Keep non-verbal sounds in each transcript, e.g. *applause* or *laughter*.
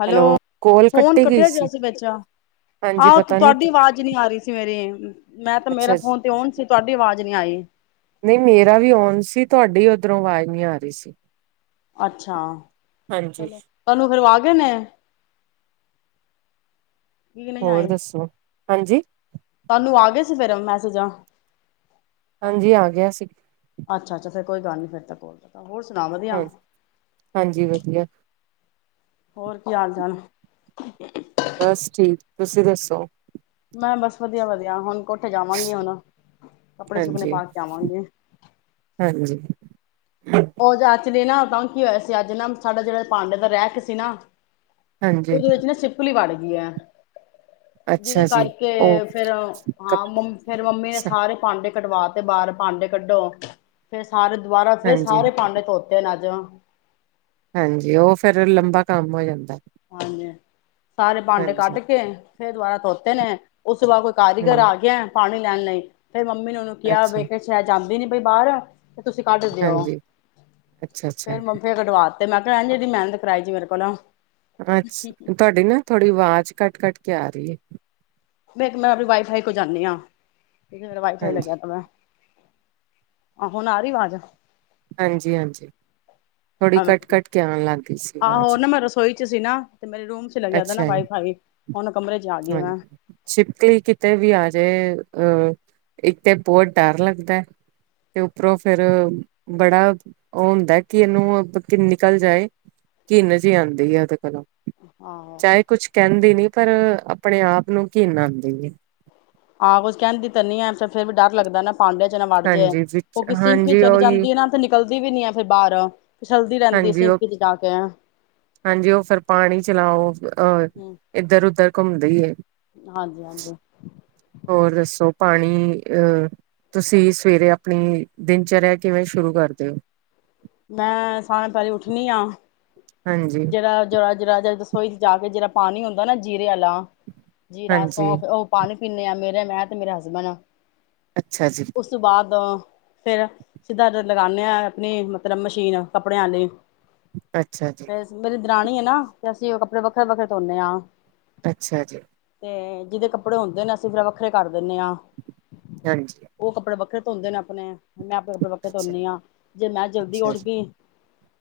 Hello, ਕੋਲ phone ਕੱਟੀ ਗਈ ਕੱਟਿੱਆ ਗਿਆ ਸੀ ਵੇਚ, ਹਾਂਜੀ, ਆਹੋ ਤੁ ਪਤਾ ਨੀ ਤੁਹਾਡੀ ਅਵਾਜ਼ ਨੀ ਆ ਰੀ ਸੀ ਮੇਰੀ ਮੈਂ ਤੇ ਮੇਰਾ ਅੱਛਾ ਜੀ। ਫੋਨ ਤੇ ਔਣ ਸੀ ਤੁਹਾਡੀ ਅਵਾਜ਼ ਨੀ ਆਈ। *inaudible* ਨਹੀਂ ਮੇਰਾ ਵੀ ਔਣ ਸੀ ਤੁਹਾਡੀ ਓਧਰੋਂ ਆਵਾਜ਼ ਨੀ ਆ ਰੀ ਸੀ। ਅੱਛਾ ਹਾਂਜੀ, ਚਲੋ, ਤੁਹਾਨੂੰ ਫੇਰ ਔ ਆ ਗੇ ਨੇ। ਕੀ ਨਹੀਂ ਹੋਰ ਆਏ ਦੱਸੋ? ਹਾਂਜੀ। ਤੁਹਾਨੂੰ ਆ ਗੇ ਸੀ ਫੇਰ ਮੈਸੇਜਾਂ। ਹਾਂਜੀ ਆ ਗਿਆ ਸੀ। ਅੱਛਾ ਅੱਛਾ, ਫੇਰ ਕੋਈ ਗਲ ਨੀ ਫੇਰ ਤਾ ਕੋਲ ਦੇਤਾ। ਹਾਂਜੀ ਹਾਂਜੀ ਵਧੀਆ। ਹੋਰ ਕੀ ਹਾਲ ਚਾਲ। ਬਸ ਠੀਕ। ਤੁਸੀਂ ਦੱਸੋ। ਮੈਂ ਬਸ ਵਧੀਆ ਵਧੀਆ ਹੁਣ ਕੋਠੇ ਜਾਵਾਂਗੀ ਹੁਣ ਕੱਪੜੇ ਸੁੱਕਣੇ ਹਾਂਜੀ, ਪਾ ਕੇ ਆਵਾਂਗੀ ਹਾਂਜੀ, ਉਹ ਜਾਚ ਲੇ ਨਾ ਤਾਂ ਕੀ ਹੋਇਆ ਸੀ ਅੱਜ ਨਾ ਸਾਡਾ ਜਿਹੜਾ ਭਾਂਡੇ ਦਾ ਰੈਂਕ ਸੀ ਨਾ ਹਾਂਜੀ। ਉਹਦੇ ਵਿੱਚ ਨਾ ਛਿਪਕਲੀ ਬੜ ਗਈ ਏ ਜਿਹਦੇ ਅੱਛਾ ਜੀ, ਉਹ ਕਰਕੇ ਫੇਰ ਕਪ ਹਾਂ ਫੇਰ ਮੰਮੀ ਨੇ ਸਾਰੇ ਭਾਂਡੇ ਕਡਵਾ ਤੇ ਬਾਹਰ ਭਾਂਡੇ ਕੱਢੋ ਫੇਰ ਸਾਰੇ ਦੁਬਾਰਾ ਫੇਰ ਹਾਂਜੀ, ਸਾਰੇ ਭਾਂਡੇ ਧੋਤੇ ਨੇ ਜਾ ਹਾਂਜੀ ਉਹ ਫੇਰ ਲੰਬਾ ਕੰਮ ਹੋ ਜਾਂਦਾ। ਹਾਂਜੀ ਸਾਰੇ ਭਾਂਡੇ ਹਾਂਜੀ, ਕੱਢ ਕੇ ਫੇਰ ਦੁਬਾਰਾ ਧੋਤੇ ਨੇ ਉਸ ਤੋਂ ਬਾਅਦ ਕੋਈ ਕਾਰੀਗਰ ਹੂੰ, ਆ ਗਿਆ ਹੈ ਪਾਣੀ ਲੈਣ ਲਈ ਫੇਰ ਮੰਮੀ ਨੇ ਉਹਨੂੰ ਕਿਹਾ ਅੱਛਾ, ਵੇਖ ਸ਼ਾਇਦ ਜਾਂਦੀ ਨੀ। ਬਈ ਬਾਹਰ ਆ ਤੇ ਤੁਸੀਂ ਕੱਢ ਦਿਓ ਹਾਂਜੀ। ਅੱਛਾ-ਅੱਛਾ, ਫੇਰ ਮੰਮੀ ਨੇ ਕਡਵਾਤੇ ਮੈਂ ਕਲ ਐਨੀ ਮਿਹਨਤ ਕਰਾਈ ਜੀ ਮੇਰੇ ਕੋਲੋਂ ਅੱਛ ਤੁਹਾਡੀ ਨਾ ਥੋੜੀ ਆਵਾਜ਼ ਕੱਟ ਕੱਟ ਕੇ ਆਰੀ ਏ। ਮੈਂ ਇੱਕ ਵਾਰੀ ਵਾਈਫਾਈ ਕੋਲ ਜਾਂਦੀ ਹਾਂ। ਠੀਕ ਮੇਰਾ ਵਾਈਫਾਈ ਹਾਂਜੀ, ਲਗਿਆ ਤਾਂ ਮੈਂ ਆ ਹੁਣ ਆ ਰਹੀ ਆਵਾਜ਼ ਹਾਂਜੀ ਹਾਂਜੀ ਥੋੜ੍ਹੀ ਕੱਟ ਆਵਾਜ਼ ਕੱਟ ਕੇ ਆਣ ਲੱਗ ਗਈ ਸੀ ਆਵਾਜ਼। ਆਹੋ ਨਾ ਮੈਂ ਰਸੋਈ ਚ ਸੀ ਨਾ ਤੇ ਮੇਰੇ ਰੂਮ ਚ ਲੱਗਿਆ ਤਾ ਨਾ ਅੱਛਾ ਵਾਈਫਾਈ ਜੀ ਹੁਣ ਕਮਰੇ ਚ ਆ ਗਈ ਹਾਂਜੀ ਮੈਂ ਛਿਪਕਲੀ ਕਿਤੇ ਵੀ ਆ ਜਾਏ ਅ ਇੱਕ ਤੇ ਬਹੁਤ ਡਰ ਲੱਗਦਾ ਤੇ ਉੱਪਰੋਂ ਫੇਰ ਬੜਾ ਉਹ ਹੁੰਦਾ ਕਿ ਇਹਨੂੰ ਨਿਕਲ ਜਾਏ ਘਿਨ ਜੀ ਆਦੀ ਹੈ ਉਹਦੇ ਕੋਲੋਂ ਆਹੋ ਚਾਹੇ ਕੁਛ ਕਹਿੰਦੀ ਨੀ ਪਰ ਆਪਣੇ ਆਪ ਨੂੰ ਕਿਨ ਆਦੀ ਏ ਹਾਂ ਕੁਝ ਕਹਿੰਦੀ ਤਾਂ ਨੀ ਹੇ ਫ ਫੇਰ ਵੀ ਡਰ ਲੱਗਦਾ ਨਾ ਬਾਡਿਂਆ ਚ ਨਾ ਵੜ ਜੇ ਹਾਂਜੀ ਵਿੱਚ ਉਹ ਕਿਸੇ ਹਾਂਜੀ ਚਲੀ ਉਹੀ ਜਾਂਦੀ ਹੈ ਨਾ ਤੇ ਨਿਕਲਦੀ ਵੀ ਨੀ ਆ ਫਿਰ ਬਾਹਰ ਫਿਸਲਦੀ ਰਹਿੰਦੀ ਹਾਂਜੀ ਸਿੰਕ ਉਹ ਚ ਜਾ ਕੇ ਹਾਂਜੀ ਉਹ ਫਿਰ ਪਾਣੀ ਚਲਾਓ ਅਹ ਇੱਧਰ-ਉਧਰ ਘੁੰਮ ਦੀਏ ਹਾਂਜੀ-ਹਾਂਜੀ ਹੋਰ ਦੱਸੋ ਪਾਣੀ, ਅਹ ਤੁਸੀਂ ਸਵੇਰੇ ਆਪਣੀ ਦਿਨਚਰਿਆ ਕਿਵੇਂ ਸ਼ੁਰੂ ਕਰਦੇਓ। ਮੈਂ ਸਾਹ ਪੈਲੀ ਉੱਠਣੀ ਆ ਹਾਂਜੀ, ਜਿਹੜਾ ਜੋ ਰਾਜ ਰਾਜਾ ਦੱਸ ਰਸੋਈ ਜਾ ਕੇ ਜਿਹੜਾ ਪਾਣੀ ਹੁੰਦਾ ਨਾ ਜੀਰੇ ਵਾਲਾ ਜੀਰਾ ਸੌ ਹਾਂਜੀ ਉਹ ਪਾਣੀ ਪਿੰਨੇ ਆ ਮੇਰੇ ਮੈਂ ਤੇ ਮੇਰਾ ਹਸਬੈਂਡ ਆ ਅੱਛਾ ਜੀ, ਉਸ ਤੋਂ ਬਾਅਦ ਫੇਰ ਸਿੱਧਾ ਲਗਾਉਾਨਦੇ ਹ ਆਪਣੀ ਮਤਲਬ ਮਸ਼ੀਨ ਕੱਪੜਿਆਂ ਲਈ ਹ ਅੱਛਾ ਜੀ ਦਣੀ ਆ ਨਾ ਤੇ ਅਸੀਂ ਉਹ ਕੱਪੜ ਵੱਖਰੇ-ਵੱਖਰੇ ਧੋਨੇ ਹਾਂ ਅੱਛਾ ਜੀ ਤੇ ਜਿਹਦੇ ਕੱਪੜੇ ਹੁੰਦੇ ਨੇ ਅਸੀਂ ਫੇਰ ਵੱਖਰੇ ਕਰ ਦਿੰਦੇ ਹਾਂ ਹਾਂਜੀ। ਉਹ ਕੱਪੜੇ ਵੱਖਰੇ ਧੋਂਦੇ ਨੇ ਆਪਣੇ ਮੈਂ ਆਪਣੇ-ਆਪਣੇ ਅੱਛਾ, ਤੋਣੀ ਹਾਂ, ਜੇ ਮੈਂ ਜਲਦੀ ਅੱਛਾ ਉੱਠ ਜੀ, ਗਈ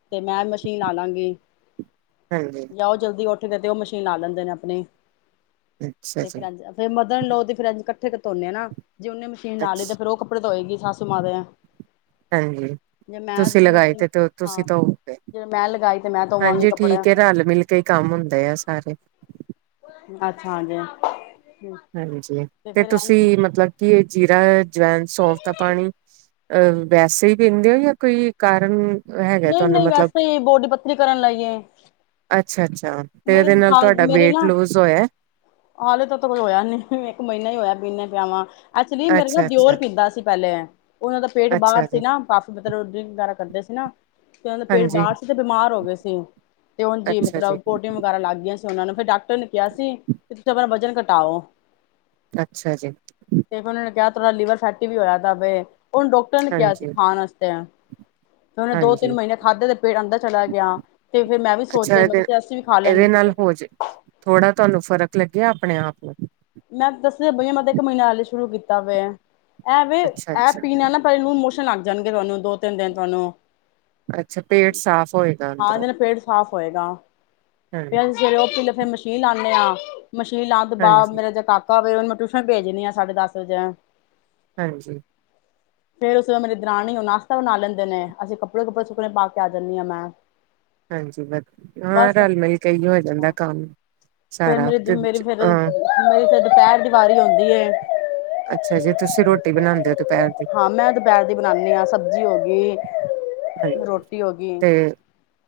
ਤੇ ਮੈਂ ਮਸ਼ੀਨ ਲਾ ਲਾ ਹਾਂਜੀ, ਜਾਓ ਜਲਦੀ ਉਠ ਉਠ ਕੇ ਤੇ ਉਹ ਮਸ਼ੀਨ ਲਾ ਲੈਂਦੇ ਨੇ ਆਪਣੇ ਅੱਛਾ ਤੇ ਜੀ, ਫਿਰ ਫਰ ਮਧਣ ਲਓ ਤੇ ਫਿਰ ਇ ਇਕੱਠੇ ਧੋਨੇ ਨਾ ਜੇ ਉਹਨੇ ਮਸ਼ੀਨ ਲਾਲਿ ਤੇ ਅੱਛ ਫਿਰ ਉਹ ਕੱਪੜੇੋ ਧੋਈ ਗੀ ਸਸੂ ਮ ਦੇ ਆ ਹਾਂਜੀ ਤੁਸੀਂ ਲਗਾਈ ਮਸ਼ੀਨ ਤੇ ਤੁਸੀਂ ਹਾਂ ਤੌਹੋ ਗੇ ਜੇ ਮੈਂ ਲਗਾਈ ਤੇ ਮੈਂ ਧੋਵਾਂਗੀ ਹਾਂਜੀ ਕੱਪੜੇ। ਠੀਕਏ ਰਲ ਮਿਲ ਕੇ ਹੀ ਕੰਮ ਹੁੰਦੇ ਆ ਸਾਰੇ ਅੱਛਾ ਜੇ *inaudible* ਹਾਂਜੀ ਤੇ ਤੁਸੀਂ ਮਤਲਬ ਕਿ ਇਹ ਜੀਰਾ ਜਵੈਨ ਸੌਂਫ ਦਾ ਪਾਣੀ ਅਹ ਵੈਸੇ ਹੀ ਪੀਂਦੇ ਹੋ ਜਾਂ ਕੋਈ ਕਾਰਨ ਹੈਗਾ ਨਹੀਂ ਤੁਹਾਨੂੰ ਨਹੀਂ ਮਤਲਬ ਵੈਸੇ ਹੀ ਬੋਡੀ ਪੱਤਰੀ ਕਰਨ ਲਾਈਏ ਅੱਛਾ, ਅੱਛਾ ਤੇ ਇਹਦੇ ਨਾਲ ਤੁਹਾਡਾ ਵੇਟ ਲੂਜ ਹੋਇਆ ਹਾਲੇ ਤਾਂ ਕੁਝ ਹੋਇਆ ਨੀ ਇੱਕ ਮਹੀਨਾ ਈ ਹੋਇਆ ਪੀਨੇ ਪਿਆਵਾਂ ਐਚੁਲੀ ਮੇਰੇ ਨਾ ਅੱਛਾ, ਦਿਓਰ ਅੱਛਾ। ਪੀਂਦਾ ਸੀ ਪੇਲੇ ਉਹਨਾਂ ਦਾ ਪੇਟ ਬਾਹਰ ਅੱਛਾ ਸੀ ਜੀ, ਨਾ ਕਾਫੀ ਮਤਲਬ ਡਰਿੰਕ ਵਗੈਰਾ ਕਰਦੇ ਸੀ ਨਾ ਤੇ ਉਹਨਾਂ ਦਾ ਪੇਟ ਹਾਂਜੀ, ਬਾਹਰ ਸੀ ਤੇ ਬਿਮਾਰ ਹੋ ਗਏ ਸੀ ਤੇ ਹੁਣ ਜੀ ਮਤਲਬ ਵਗੈਰਾ ਲੱਗ ਗਈਆਂ ਸੀ ਉਹਨਾਂ ਨੂੰ ਫਿਰ ਡਾਕਟਰ ਨੇ ਕਿਹਾ ਸੀ ਤੇ ਤੁਸੀ ਆਪਣਾ ਵਜਨ ਘ ਟਓ ਅੱਛਾ ਜੀ ਕਿਹਾ ਥੋੜਾ ਲੀਵਰ ਫੈਂਟੀ ਵੀ ਹੋਇਆ ਦਾ ਵੇ ਉਹਨੂੰ ਡਾਕਟਰ ਨੇ ਕਿਹਾ ਸੀ। ਹਾਂਜੀ। ਖਾਣ ਵਾਸਤੇ ਤੇ ਉਹਨੇ ਦੋ-ਤਿੰਨ ਹਾਂਜੀ ਮਹੀਨੇ ਖਾਧੇ ਦੇ ਪੇਟ ਅੰਦਰ ਚਲਾ ਗਿਆ। ਤੇ ਫੇਰ ਮੈਂ ਵੀ ਅੱਛਾ ਸੋਚਿਆ ਮ ਇਹਦੇ ਇਹਦੇ ਨਾਲ ਹੋ ਜੇ ਥੋੜਾ ਤੁਹਾਨੂੰ ਫ਼ਰਕ ਲੱਗਿਆ ਆਪਣੇ ਆਪ ਨੂੰ ਮੈਂ ਦੱਸਿਆ ਬਈਆ ਮੈਂ ਇੱਕ ਮਹੀਨਾ ਹਲੇ ਸ਼ੁਰੂ ਕੀਤਾ ਏ ਐਂਵੇ ਅੱਛਾ ਇਹ ਅੱਛਾ ਪੀਣਾ ਨਾ ਪਹਲਾ ਲੂਣ ਮੋਸਣ ਆਦੇ ਜਾਣਗੇ ਤੁਹਾਨੂੰ ਦੋ-ਤਿੰਨ ਦਿਨ ਤੁਹਾਨੂੰ ਅੱਛਾ ਪੇਟ ਸਾਫ਼ ਹੋਏਗਾ ਹਾਂ ਅੰਦਰੋਂ ਉਹਦੇ ਨਾਲ ਪੇਟ ਸਾਫ਼ ਹੋਏਗਾ ਫੇਰ ਅਸੀਂ ਹਾਂਜੀ ਸਵੇਰੇ ਉਹ ਪੀਲੇ ਫਿਰ ਮ ਕੀ ਲਾਦੇ ਹਾਂ ਮਸ਼ੀਨ ਲਾਉਣ ਤੋਂ ਬਾਅਦ ਹਾਂਜੀ ਮੇਰਾ ਕਾਕਾ ਹੋਵੇ ਉਹਨੂੰ ਮੈਂ ਟਿਊਸ਼ਨ ਭੇਜ ਦੀ ਆ ਸਾਡੇ ਦਸ ਵੱਜੇ ਹਾਂਜੀ ਫੇਰ ਉਸ ਤੋਂ ਬਾਅਦ ਮੇਰੀ ਦਰਾਣੀ ਉਹ ਨਾਸ਼ਤਾ ਬਣਾ ਲੈਂਦੇ ਨੇ ਅਸੀਂ ਕੱਪੜੇ ਕੁੱਪੜੇ ਸੁੱਕਣੇ ਪਾ ਕੇ ਆ ਜਾਂਦੀ ਹਾਂ ਮੈਂ ਹਾਂਜੀ ਵਧ ਹਾਂ ਬਸ ਰਲ ਮਿਲ ਕੇ ਹੀ ਹੋ ਜਾਂਦਾ ਕੰਮ ਫੇਰ ਸਾਰਾ ਮੇਰੀ ਮੇਰੀ ਤੇ ਫੇਰ ਅ ਮੇਰੀ ਫੇਰ ਦੁਪਹਿਰ ਦੀ ਵਾਰੀ ਆਉਂਦੀ ਅੱਛਾ ਜੇ ਤੁਸੀਂ ਰੋਟੀ ਬਣਾਉਂਦੇ ਹੋ ਦੁਪਹਿਰ ਦੀ ਹਾਂ ਮੈਂ ਦੁਪਹਿਰ ਦੀ ਬਣਾਉਂਦੀ ਹਾਂ ਸ ਸਬਜ਼ੀ ਹੋ ਗਈ ਹਾਂਜੀ ਰੋਟੀ ਹੋ ਗਈ ਤੇ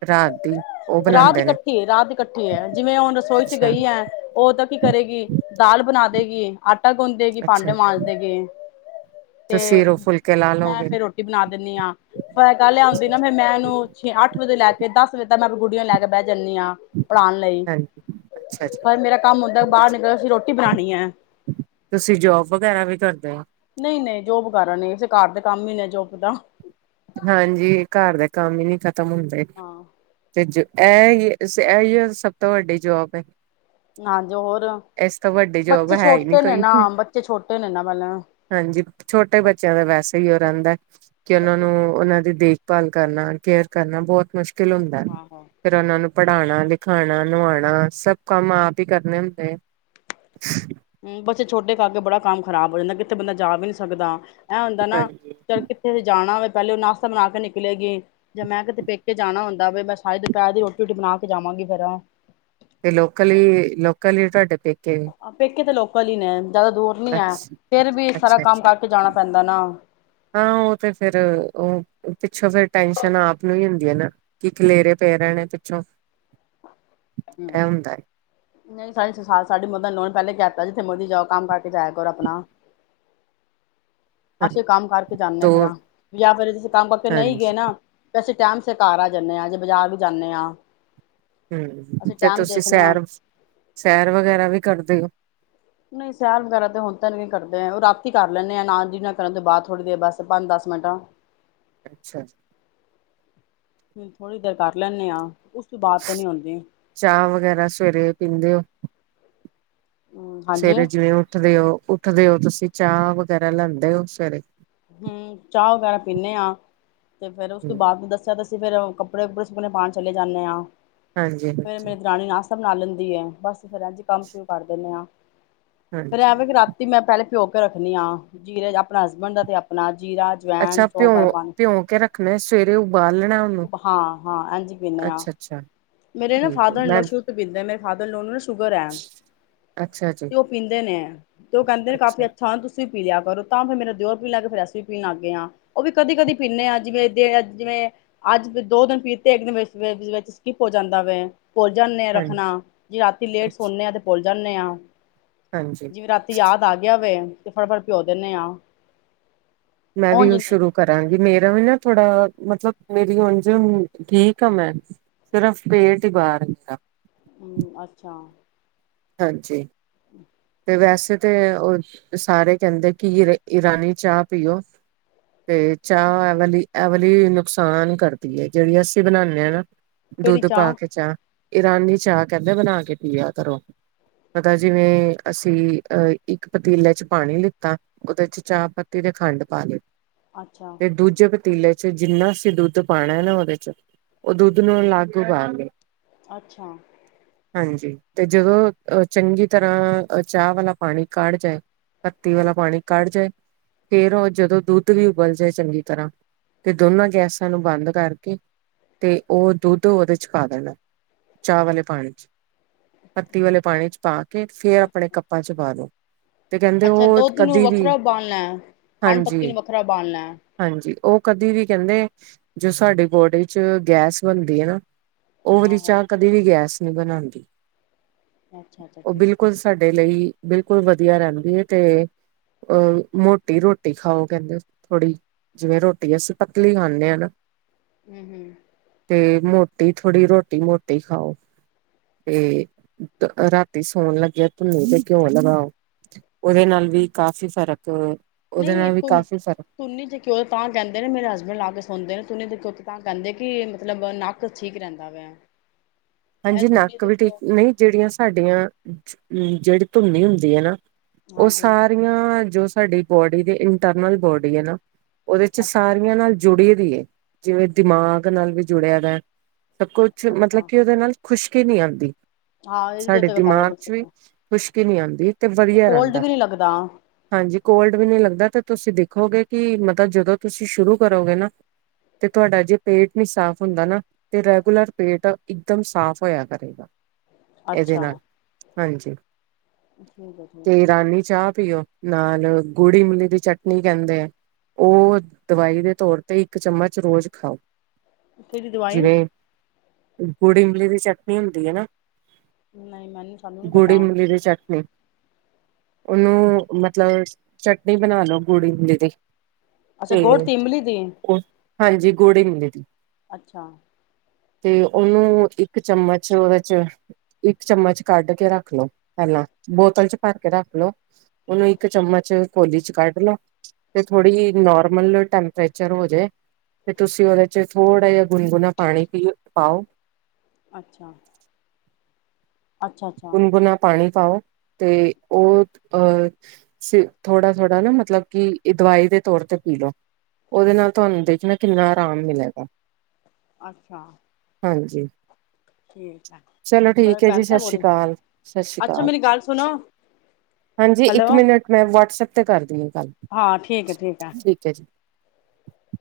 ਰਾਤ ਦੀ ਉਹ ਰਾਤ ਬਣਾਉਂਦੇ ਨੇ ਇਕੱਠੀ ਰਾਤ ਇਕੱਠੀ ਹੈ। ਜਿਵੇਂ ਹੁਣ ਰਸੋਈ ਚ ਅੱਛਾ ਗਈ ਹੈ। ਉਹ ਤਾਂ ਕੀ ਕਰੇਗੀ ਦਾਲ ਬਣਾਦੇਗੀ ਆਟਾ ਟ ਗੁੰਦੇ ਗੀ ਪਾਂਡੇ ਅੱਛਾ ਮਾਂਜਦੇ ਗੀ ਤੇ ਤੁਸੀਂ ਰ ਫੁਲਕੇ ਲਾ ਮੈਂ ਲਓਗੇ ਫੇਰ ਰੋਟੀ ਬਣਾ ਦਿੰਦੀ ਹਾਂ। ਪਰ ਇਹ ਗੱਲ ਆਉਂਦੀ ਅੱਛਾ ਨਾ ਜੀ ਫੇਰ ਮੈਂ ਇਹਨੂੰ ਛੇ ਅੱਠ ਵੇ ਲੈ ਕੇ ਦਸ ਵਜੇ ਤ ਮੈਂ ਗੁਡੀਆਂ ਲੈ ਕੇ ਬਹ ਜ ਜਾਂਦੀ ਹਾ ਪੜ੍ਹਾਉਣ ਲਈ ਹਾਂਜੀ ਅੱਛਾ ਜੀ ਪਰ ਮੇਰਾ ਕੰਮ ਹੁੰਦਾ ਬਾਹਰ ਨਿਕਲ ਅਸੀ ਰੋਟੀ ਬਣਾਉਣੀ ਹੈ। ਤੁਸੀਂ ਜੋਬ ਵਗੈਰਾ ਵੀ ਕਰਦੇ ਹੋ ਨਹੀਂ ਨਹੀਂ ਜੋਬ ਵਗੈਰਾ ਨੀ ਅੇ ਘਰ ਦੇ ਕੰਮ ਹੀ ਨੇ ਜੋਬ ਦਾ। ਹਾਂਜੀ ਘਰ ਦਾ ਕੰਮ ਹੀ ਨਹੀਂ ਖ ਤਮ ਹੁੰਦੇ। ਹਾਂ ਇਹ ਇਹਹੀ ਸਭ ਤੋਂ ਵੱਡੀ ਜੋਬ ਹੈ। ਹਾਂਜੀ ਹੋਰ ਏਸ ਤੋਂ ਵੱਡੀ ਜੋਬ ਬੱਚੇ ਹੈ ਹੀ ਨਹੀਂ ਛੋਟੇ ਨੇ ਕੋਈ ਨਾ ਬੱਚੇ ਛੋਟੇ ਨੇ ਨਾ ਪਹਿਲਾਂ ਹਾਂਜੀ ਛੋਟੇ ਬੱਚਿਆਂ ਦਾ ਵੈਸੇ ਹੀ ਉਹ ਰਹਿੰਦਾ ਕਿ ਉਹਨਾ ਨੂੰ ਬੱਚੇ ਨੂੰ ਛੋਟੇ ਨੇ ਉਹਨਾਂ ਦੀ ਦੇਖਭਾਲ ਕਰਨ ਕੇਅਰ ਕਰਨਾ ਬਹੁਤ ਮੁਸ਼ਕਿ ਕਿਲ ਹੁੰਦਾ ਆਹੋ ਫਿਰ ਉਹਨਾਂ ਨੂੰ ਪੜ੍ਹਾਉਣਾ ਲਿਖਾਉਣਾ ਨਵਾਉਣਾ ਸਭ ਕੰਮ ਆਪ ਹੀ ਕਰਨੇ ਹੁੰਦੇ। ਹਮ ਬਚੇ ਛੋਟੇ ਕਰਕੇ ਬੜਾ ਕੰਮ ਖ਼ਰਾਬ ਹੋ ਜਾਂਦਾ ਕਿੱਥੇ ਬੰਦਾ ਜਾ ਵੀ ਨਹੀਂ ਸਕਦਾ। ਇਹ ਹੁੰਦਾ ਨਾ ਹਾਂਜੀ ਚੱਲ ਕਿੱਥੇ ਵੀ ਜਾਣਾ ਹੋਵੇ ਪਹਿਲੇ ਉਹ ਨਾਸ਼ਤਾ ਬਣਾ ਕੇ ਨਿਕਲੇਗੀ ਜਾਂ ਮੈਂ ਕਿਤੇ ਪੇਕੇ ਜਾਣਾ ਹੁੰਦਾ ਵੇ ਮੈਂ ਸਾਰੀ ਦੁਪਹਿਰ ਦੀ ਰੋਟੀ ਰੁਟੀ ਬਣਾ ਕੇ ਜਾਵਾਂਗੀ ਫੇਰ। ਤੇ ਲੋਕਲ ਹੀ ਲੋਕਲ ਈ ਤੁਹਾਡੇ ਪੇਕੇ। ਪੇਕੇ ਤਾਂ ਲੋਕ ਕਲੀ ਨੇ ਜ਼ਿਆਦਾ ਦੂਰ ਨੀ ਅੱਛ ਹੈ ਫੇਰ ਵੀ ਸਾਰਾ ਅੱਛਾ ਕੰਮ ਅੱਛਾ ਕਰਕੇ ਜਾਣਾ ਪੈਂਦਾ ਨਾ ਹਾਂ ਉਹ ਤੇ ਫਿਰ ਉਹ ਪਿੱਛੋਂ ਫਿਰ ਟੈਂਸ਼ਨ ਆਪ ਨੂੰ ਹੀ ਹੁੰਦੀ ਨਾ ਕੀ ਖਲੇਰੇ ਪਏ ਰਹਿਣੇ ਪਿੱਛੋਂ। ਹਮ ਇਹ ਹੁੰਦਾ ਨਹੀਂ ਸਾਡੀ ਸਾਡੀ ਮਲਨ ਪਹਿਲੇ ਕਹਿ *unintelligible* ਜਿੱਥੇ ਮਰਜੀ ਜਾਓ ਕੰਮ ਕਰਕੇ ਜਾਇ ਕਰ ਆਪਣਾ। ਹੈ ਅਸੀਂ ਕੰਮ ਕਰਕੇ ਜਾਂਦੇ ਹਾਂ ਦੋ ਫੇਰ ਜਾਂ ਫਿਰ ਅਸੀ ਕੰਮ ਕਰਕੇ ਨਹੀਂ ਹਾਂਜੀ ਗਏ ਨਾ ਅਸੀੇ ਟਾਈਮ ਤੇ ਘਰ ਆ ਜਾਨਦੇ ਹਾਂ ਜੇ ਬਾਜ਼ਾਰ ਵੀ ਜਾਨਦੇ ਹਾਂ। ਹਮ ਅਸੀਂ ਤੇ ਟਾਈਮ ਤੁਸੀਂ ਦੇਖਦੇ ਹਾਂ ਸੈਰ ਸੈਰ ਵਗੈਰਾ ਵੀ ਕਰਦੇ ਹੋ। ਨਹੀਂ ਸੈਰ ਵਗੈਰਾ ਤੇ ਹੁਣ ਤਾਂ ਨ ਕਰਦੇ ਉਹ ਰਾਤੀ ਕਰ ਲੈਂਦੇ ਆ ਨਾ ਜੀ ਨਾ *unintelligible* ਕਰਨ ਤੋਂ ਬਾਅਦ ਥੋੜ੍ਹੀ ਦੇਰ ਬਸ ਪੰਜ ਦਸ ਮਿੰਟ। ਅੱਛਾ ਜੀ। ਥੋੜ੍ਹੀ ਦੇਰ ਕਰ ਲੈਨਦੇ ਆਂ। ਚਾਹ ਵਗੈਰਾ ਸਵੇਰੇ ਪੀਂਦੇ ਹੋ। ਹਾਂਜੀ ਸਵੇਰੇ ਜਿਵੇਂ ਉੱਠਦੇ ਹੋ ਉਠ ਰੱਖਦੇ ਹੋ ਤੁਸੀਂ ਚਾਹ ਵਗੈਰਾ ਲੈਂਦੇ ਹੋ ਸਵੇਰੇ। ਹਮ ਚਾਹ ਵਗੈਰਾ ਪੀਨੇ ਹਾਂ। ਤੇ ਫੇਰ ਉਸ ਤੋਂ ਬਾਅਦ ਨੂੰ ਦੱਸਿਆ ਤਾਂ ਅ ਫੇਰ ਕੱਪੜੇ ਕੁੱਪੜੇ ਸੁਖਣੇ ਪਾਉਣ ਚਲੇ ਜਾਂਦੇ ਹਾਂ। ਹਾਂਜੀ, ਹਾਂਜੀ। ਸ਼ਤਾ ਬਨਾ ਲੈਂਦੀ ਹੈ, ਬਸ ਫੇਰ ਏਂਜ ਕੰਮ ਸ਼ੁਰੂ ਕਰ ਦਿੰਦੇ ਆ। ਫੇਰ ਐ ਹਾਂਜੀ, ਵੇ ਕਿ ਰਾਤੀ ਮੈਂ ਪਹਿਲੇ *unintelligible* ਭਿਗੋ ਕੇ ਰੱਖਣੀ ਆ ਜੀਰੇ ਚ ਅਪਣਾ ਹਸਬੈਂਡ ਤੇ ਅਪਣਾ ਅੱਛਾ ਭਿਉਂ ਭਿਉਂ ਕੇ ਰੱਖਣਾ ਸਵੇਰੇ ਉਬਾਲ ਲੇਨਾ ਉਹਨੂੰ ਹਾਂ ਹਾਂ ਇੰਝ ਪਿਨੇ ਆ। ਅੱਛਾ-ਅੱਛਾ ਮੇਰੇ ਨਾ ਠੀਕ ਹੈ, ਫਾਦਰ ਇਨ ਮੈਂ ਲਾੱ ਸ਼ੁੱਰੂ ਤੋਂ ਪੀਂਦੇ ਨੇ ਮੇਰੇ ਫਾਦਰ ਇਨ ਲਾੱ ਨੂੰ ਨਾ ਸ਼ੂਗਰ ਹੈ ਅੱਛਾ ਜੀ, ਤੇ ਉਹ ਪੀਂਦੇ ਨੇ ਤੇ ਉਹ ਕਹਿੰਦੇ ਨੇ ਕਾਫੀ ਅੱਛਾ ਤੁਸੀਂ ਪੀ ਲਿਆ ਕਰੋ ਤਾਂ ਫੇਰ ਮੇਰਾ ਦਿਓ ਪੀਣ ਲਗ ਪਯਾ ਸੀ, ਅਸੀ ਵੀ ਪੀਣ ਲੱਗ ਗਏ ਹਾਂ ਉਹ ਵੀ ਕਦੀ ਕਦੀ ਪੀਨੇ ਹਾਂ ਜਿਵੇਂ ਜਿਵੇਂ ਅੱਜ ਦੋ ਦਿਨ ਪੀਤੇ ਇੱਕ ਦਿਨ ਵਿਚ ਸਕਿੱਪ ਹੋ ਜਾਂਦਾ ਵੇ ਭੁਲ ਜਾਂਨੇ ਆ ਹਾਂਜੀ, ਰੱਖਣਾ ਜੇ ਰਾਤੀ ਲੇਟ ਅੱਛਾ ਸੌਨੇ ਆ ਤੇ ਭੁਲ ਜਾਨੇ ਆਂ ਹਾਂਜੀ। ਜਿਵੇਂ ਰਾਤੀ ਯਾਦ ਆ ਗਿਆ ਵੇ ਤੇ ਫਟਾਫਟ ਭਿਔ ਦਿੰਦੇ ਆਂ। ਮੈਂ ਵੀ ਉਹ ਸ਼ੁਰੂ ਕਰਾਂਗੀ ਮੇਰੇ ਮੈਂ ਵੀ ਨਾ ਥੋੜਾ ਮਤਲਬ ਮੇਰੀ ਉਂਝ ਠੀਕ ਆ ਮੈਂ ਸਿਰਫ ਪੇਟ ਈ ਬਾਹਰ ਹੈਗਾ। ਅੱਛਾ। ਹਾਂਜੀ। ਤੇ *inaudible* ਵੈਸੇ ਤਾਂ ਉਹ ਸਾਰੇ ਕਹਿੰਦੇ ਕਿ ਇਰਾਨੀ ਚਾਹ ਪੀਓ ਤੇ ਚਾਹ ਐ ਵਾਲੀ, ਐ ਵਾਲੀ ਨੁਕਸਾਨ ਕਰਦੀ ਹੈ ਜਿਹੜੀ ਅਸੀਂ ਬਣਾਦੇ ਹਾਂ ਨਾ। ਦੁੱਧ ਪਾ ਕੇ ਚਾਹ ਇਰਾਨੀ ਚਾਹ ਕਹਿੰਦੇ ਬਣਾ ਕੇ ਪੀਆ ਕਰੋ। ਪਤਾ ਜਿਵੇਂ ਅਸੀਂ ਅਹ ਇੱਕ ਪਤੀਲੇ ਚ ਪਾਣੀ ਲਿੱਤਾ ਉਹਦੇ ਚ ਚਾਹ ਪੱਤੀ ਤੇ ਖੰਡ ਪਾ ਲੀ ਅੱਛਾ ਤੇ ਦੂਜੇ ਪਤੀਲੇ ਜਿੰਨਾ ਅਸੀਂ ਦੁੱਧ ਪਾਣਾ ਹੈ ਨਾ ਉਹਦੇ ਚ ਉਹ ਦੁੱਧ ਨੂੰ ਅਲਗ ੳਬਾਲ ਲੋ। ਅੱਛਾ। ਹਾਂਜੀ ਤੇ ਜਦੋਂ ਅ ਚੰਗੀ ਤਰ੍ਹਾਂ ਚਾਹ ਵਾਲਾ ਪਾਣੀ ਕੜ ਜਾਏ ਪੱਤੀ ਵਾਲਾ ਹੂੰ ਪਾਣੀ ਕੱੜ ਜਾਏ ਫੇਰ ਉਹ ਜਦੋਂ ਦੁੱਧ ਵੀ ਉਬਲ ਜਾਏ ਚੰਗੀ ਤਰ੍ਹਾਂ ਤੇ ਦੋਨਾਂ ਗੈਸਾਂ ਨੂੰ ਬੰਦ ਕਰਕੇ ਤੇ ਉਹ ਦੁੱਧ ਉਹਦੇ ਚ ਪਾ ਦੇਣਾ ਚਾਹ ਵਾਲੇ ਪਾਣੀ ਚ। ਪੱਤੀ ਵਾਲੇ ਪਾਣੀ ਚ ਪਾ ਕੇ ਫੇਰ ਆਪਣੇ ਕੱਪਾਂ ਚ ਪਾ ਲੋ ਤੇ ਕਹਿੰਦੇ ਅੱਛਾ ਉਹ ਦੁੱਧ ਨੂੰ ਕਦੀ ਵੀ ਵੱਖਰਾ ਉਬਾਲਣਾ ਹੈ ਖੰਡ ਪੱਤੀ ਹਾਂਜੀ, ਨੂੰ ਵੱਖਰਾ ਉਬਾਲਣਾ ਹੈ ਹਾਂਜੀ ਉਹ ਕਦੀ ਵੀ ਕਹਿੰਦੇ ਜੋ ਸਾਡੀ ਬੋਡੀ ਚ ਗੈਸ ਬਣਦੀ ਹੈ ਨਾ ਉਹ ਵਾਲੀ ਹਾਂ ਹਾਂ ਚਾਹ ਕਦੇ ਵੀ ਗੈਸ ਬਣਾਦੀ। ਅੱਛਾ ਅੱਛਾ ਉਹ ਠੀਕ ਬਿਲਕੁਲ ਸਾਡੇ ਲਈ ਬਿਲਕੁਲ ਵਧੀਆ ਰਹਿੰਦੀ ਹੈ ਤੇ ਮੋਟੀ ਰੋਟੀ ਖਾਓ ਕਹਿੰਦੇ ਥੋੜ੍ਹੀ ਜਿਵੇਂ ਰੋਟੀ ਅਸੀਂ ਪਤਲੀ ਖਾਣੇ ਹਾਂ ਨਾ ਹੂੰ ਹੂੰ ਨਹੀਂ ਥੋੜ੍ਹੀ ਰੋਟੀ ਮੋਟੀ ਖਾਓ ਤੇ ਰਾਤੀ ਸੌਣ ਲੱਗੇ ਧੁੰਨੀ ਤੇ ਘਿਓ ਲਗਾਓ ਉਹਦੇ ਨਾਲ ਵੀ ਕਾਫ਼ੀ ਫ਼ਰਕ ਉਹਦੇ ਨਹੀਂ ਨਾਲ ਵੀ ਕਾਫ਼ੀ ਫ਼ਰਕ ਤੂੰਨੀ ਤੇ ਘਿਉ ਪਾਦੇ ਨੇ ਮੇਰੇ ਹਸਬੈਂਡ ਲਾ ਕੇ ਸੌਂਦੇ ਨੇ ਤੂੰਨੀ ਦੇਖਿਆ ਤਾਂ ਕਹਿੰਦੇ ਕਿ ਮਤਲਬ ਨੱਕ ਠੀਕ ਰਹਿੰਦਾ ਹੈ। ਹਾਂਜੀ ਨੱਕ ਵੀ ਠੀਕ ਨਹੀਂ ਜਿਹੜੀਆਂ ਸਾਡੀਆਂ ਹੂੰ ਜਿਹੜੀ ਧੁੰਨੀ ਹੁੰਦੀ ਹੈ ਨਾ ਉਹ ਹਾਂਜੀ ਸਾਰੀਆਂ ਜੋ ਸਾਡੀ ਬੋਡੀ ਦੀ ਇੰਟਰਨਲ ਬੋਡੀ ਹੈ ਨਾ ਉਹਦੇ ਅੱਛਾ ਸਾਰੀਆਂ ਨਾਲ ਜੁੜੀ ਜਿਵੇਂ ਦਿਮਾਗ ਨਾਲ ਵੀ ਜੁੜਿਆ ਦਾ ਸਭ ਕੁਛ ਮਤਲਬ ਅੱਛਾ ਕਿ ਨਾਲ ਖੁਸ਼ਕੀ ਨਹੀਂ ਆਉਂਦੀ ਹਾਂ ਇਹਦੇ ਸਾਡੇ ਤੇ ਪਤਾ ਦਿਮਾਗ ਲੱਗ ਚ ਵੀ ਸਕਦਾ। ਖੁਸ਼ਕੀ ਨਹੀਂ ਅਉਂਦੀ ਕੀ ਨਹੀਂ ਆਉਂਦੀ *unintelligible* ਤੇ ਵਧੀਆ ਕੋਲਡ ਰਹਿੰਦਾ ਵੀ ਨੀ ਲੱਗਦਾ ਹਾਂਜੀ ਕੋਲਡ ਵੀ ਨਹੀਂ ਲੱਗਦਾ ਤੇ ਤੁਸੀਂ ਦੇਖ ਦੇਖੋਗੇ ਕਿ ਮਤਲਬ ਜਦੋਂ ਤੁਸੀਂ ਸ਼ੁਰੂ ਕਰੋਗੇ ਨਾ ਤੇ ਤੁਹਾਡਾ ਜੇ ਪੇਟ ਨਾ ਸਾਫ਼ ਹੁੰਦਾ ਨਾ ਤੇ ਰੈਗੂਲਰ ਪੇਟ ਇਕਦਮ ਸਾਫ਼ ਹੋਇਆ ਕਰੇਗਾ ਇਹਦੇ ਅੱਛਾ ਨਾਲ ਹਾਂਜੀ ਠੀਕ ਹੈ ਠੀਕ ਤੇ ਹੈ ਰਾਨੀ ਚਾਹ ਪੀਓ *unintelligible* ਨਾਲ ਗੁੜ ਇਮਲੀ ਦੀ ਚਟਨੀ ਕਹਿੰਦੇ ਆ ਉਹ ਦਵਾਈ ਦੇ ਤੌਰ ਤੇ ਇੱਕ ਚਮਚ ਰੋਜ਼ ਖਾਓ ਕਿਹੜੀ ਦਵਾਈ ਹਮ ਗੂੜ ਇਮਲੀ ਦੀ ਚਟਨੀ ਹੁੰਦੀ ਹੈ ਨਾ ਨਹੀਂ ਮੈਨੂੰ ਸਾਨੂੰ ਨੀ ਗੁੜ ਪਤਾ ਇਮਲੀ ਦੀ ਚਟਨੀ ਉਹਨੂੰ ਮਤਲਬ ਚਟਨੀ ਬਣਾ ਲੋ ਗੂੜ ਇਮਲੀ ਦੀ ਅੱਛਾ ਗੂੜ ਤੇ ਇਮਲੀ ਦੀ ਉਹ ਹਾਂਜੀ ਗੁੜ ਇਮਲੀ ਦੀ ਅੱਛਾ ਤੇ ਉਹ। ਉਹਨੂੰ ਇੱਕ ਚਮਚ ਉਹਦੇ ਚ ਇੱਕ ਚਮਚ ਕੱਢ ਕੇ ਰੱਖ ਲਓ ਪਹਿਲਾਂ ਬੋਤਲ ਚ ਭਰ ਕੇ ਰੱਖ ਲਓ ਉਹਨੂੰ ਇੱਕ ਚਮਚ ਕੋਲੀ ਚ ਕੱਢ ਲਓ ਤੇ ਥੋੜ੍ਹੀ ਜਿਹੀ ਨੋਰਮਲ ਟੈਂਪਰੇਚਰ ਹੋ ਜਾਏ ਤੇ ਤੁਸੀਂ ਉਹਦੇ ਚ ਥੋੜ੍ਹਾ ਜਿਹਾ ਗੁਣਗੁਣਾ ਪਾਣੀ ਪੀਓ। ਪਾਉ। ਅੱਛਾ। ਅੱਛਾ ਅੱਛਾ ਗੁਨਗੁਣਾ ਪਾਣੀ ਪਾਓ। ਤੇ ਉਹ ਅ। ਤੁਸੀਂ ਥੋੜ੍ਹਾ ਥੋੜ੍ਹਾ ਨਾ ਮਤਲਬ ਕਿ ਇਹ ਦਵਾਈ ਦੇ ਤੌਰ ਤੇ ਪੀ ਲੋ ਉਹਦੇ ਨਾਲ ਤੁਹਾਨੂੰ ਦੇਖਣਾ ਕਿੰਨਾ ਆਰਾਮ ਮਿਲੇਗਾ। ਅੱਛਾ ਹਾਂਜੀ ਠੀਕ ਹੈ ਫ਼ਰਕ ਪੈਦਾ ਹੋਲੀ। ਹਾਂਜੀ ਸਤਿ ਸ਼੍ਰੀ ਅਕਾਲ ਹਾਂਜੀ ਇੱਕ ਹੈਲੋ ਮਿੰਟ ਮੈਂ ਵਟਸਐਪ ਤੇ ਕਰਦੀ ਹੈ ਗੱਲ ਹਾਂ ਠੀਕ ਹੈ ਠੀਕ ਹੈ ਜੀ। *unintelligible*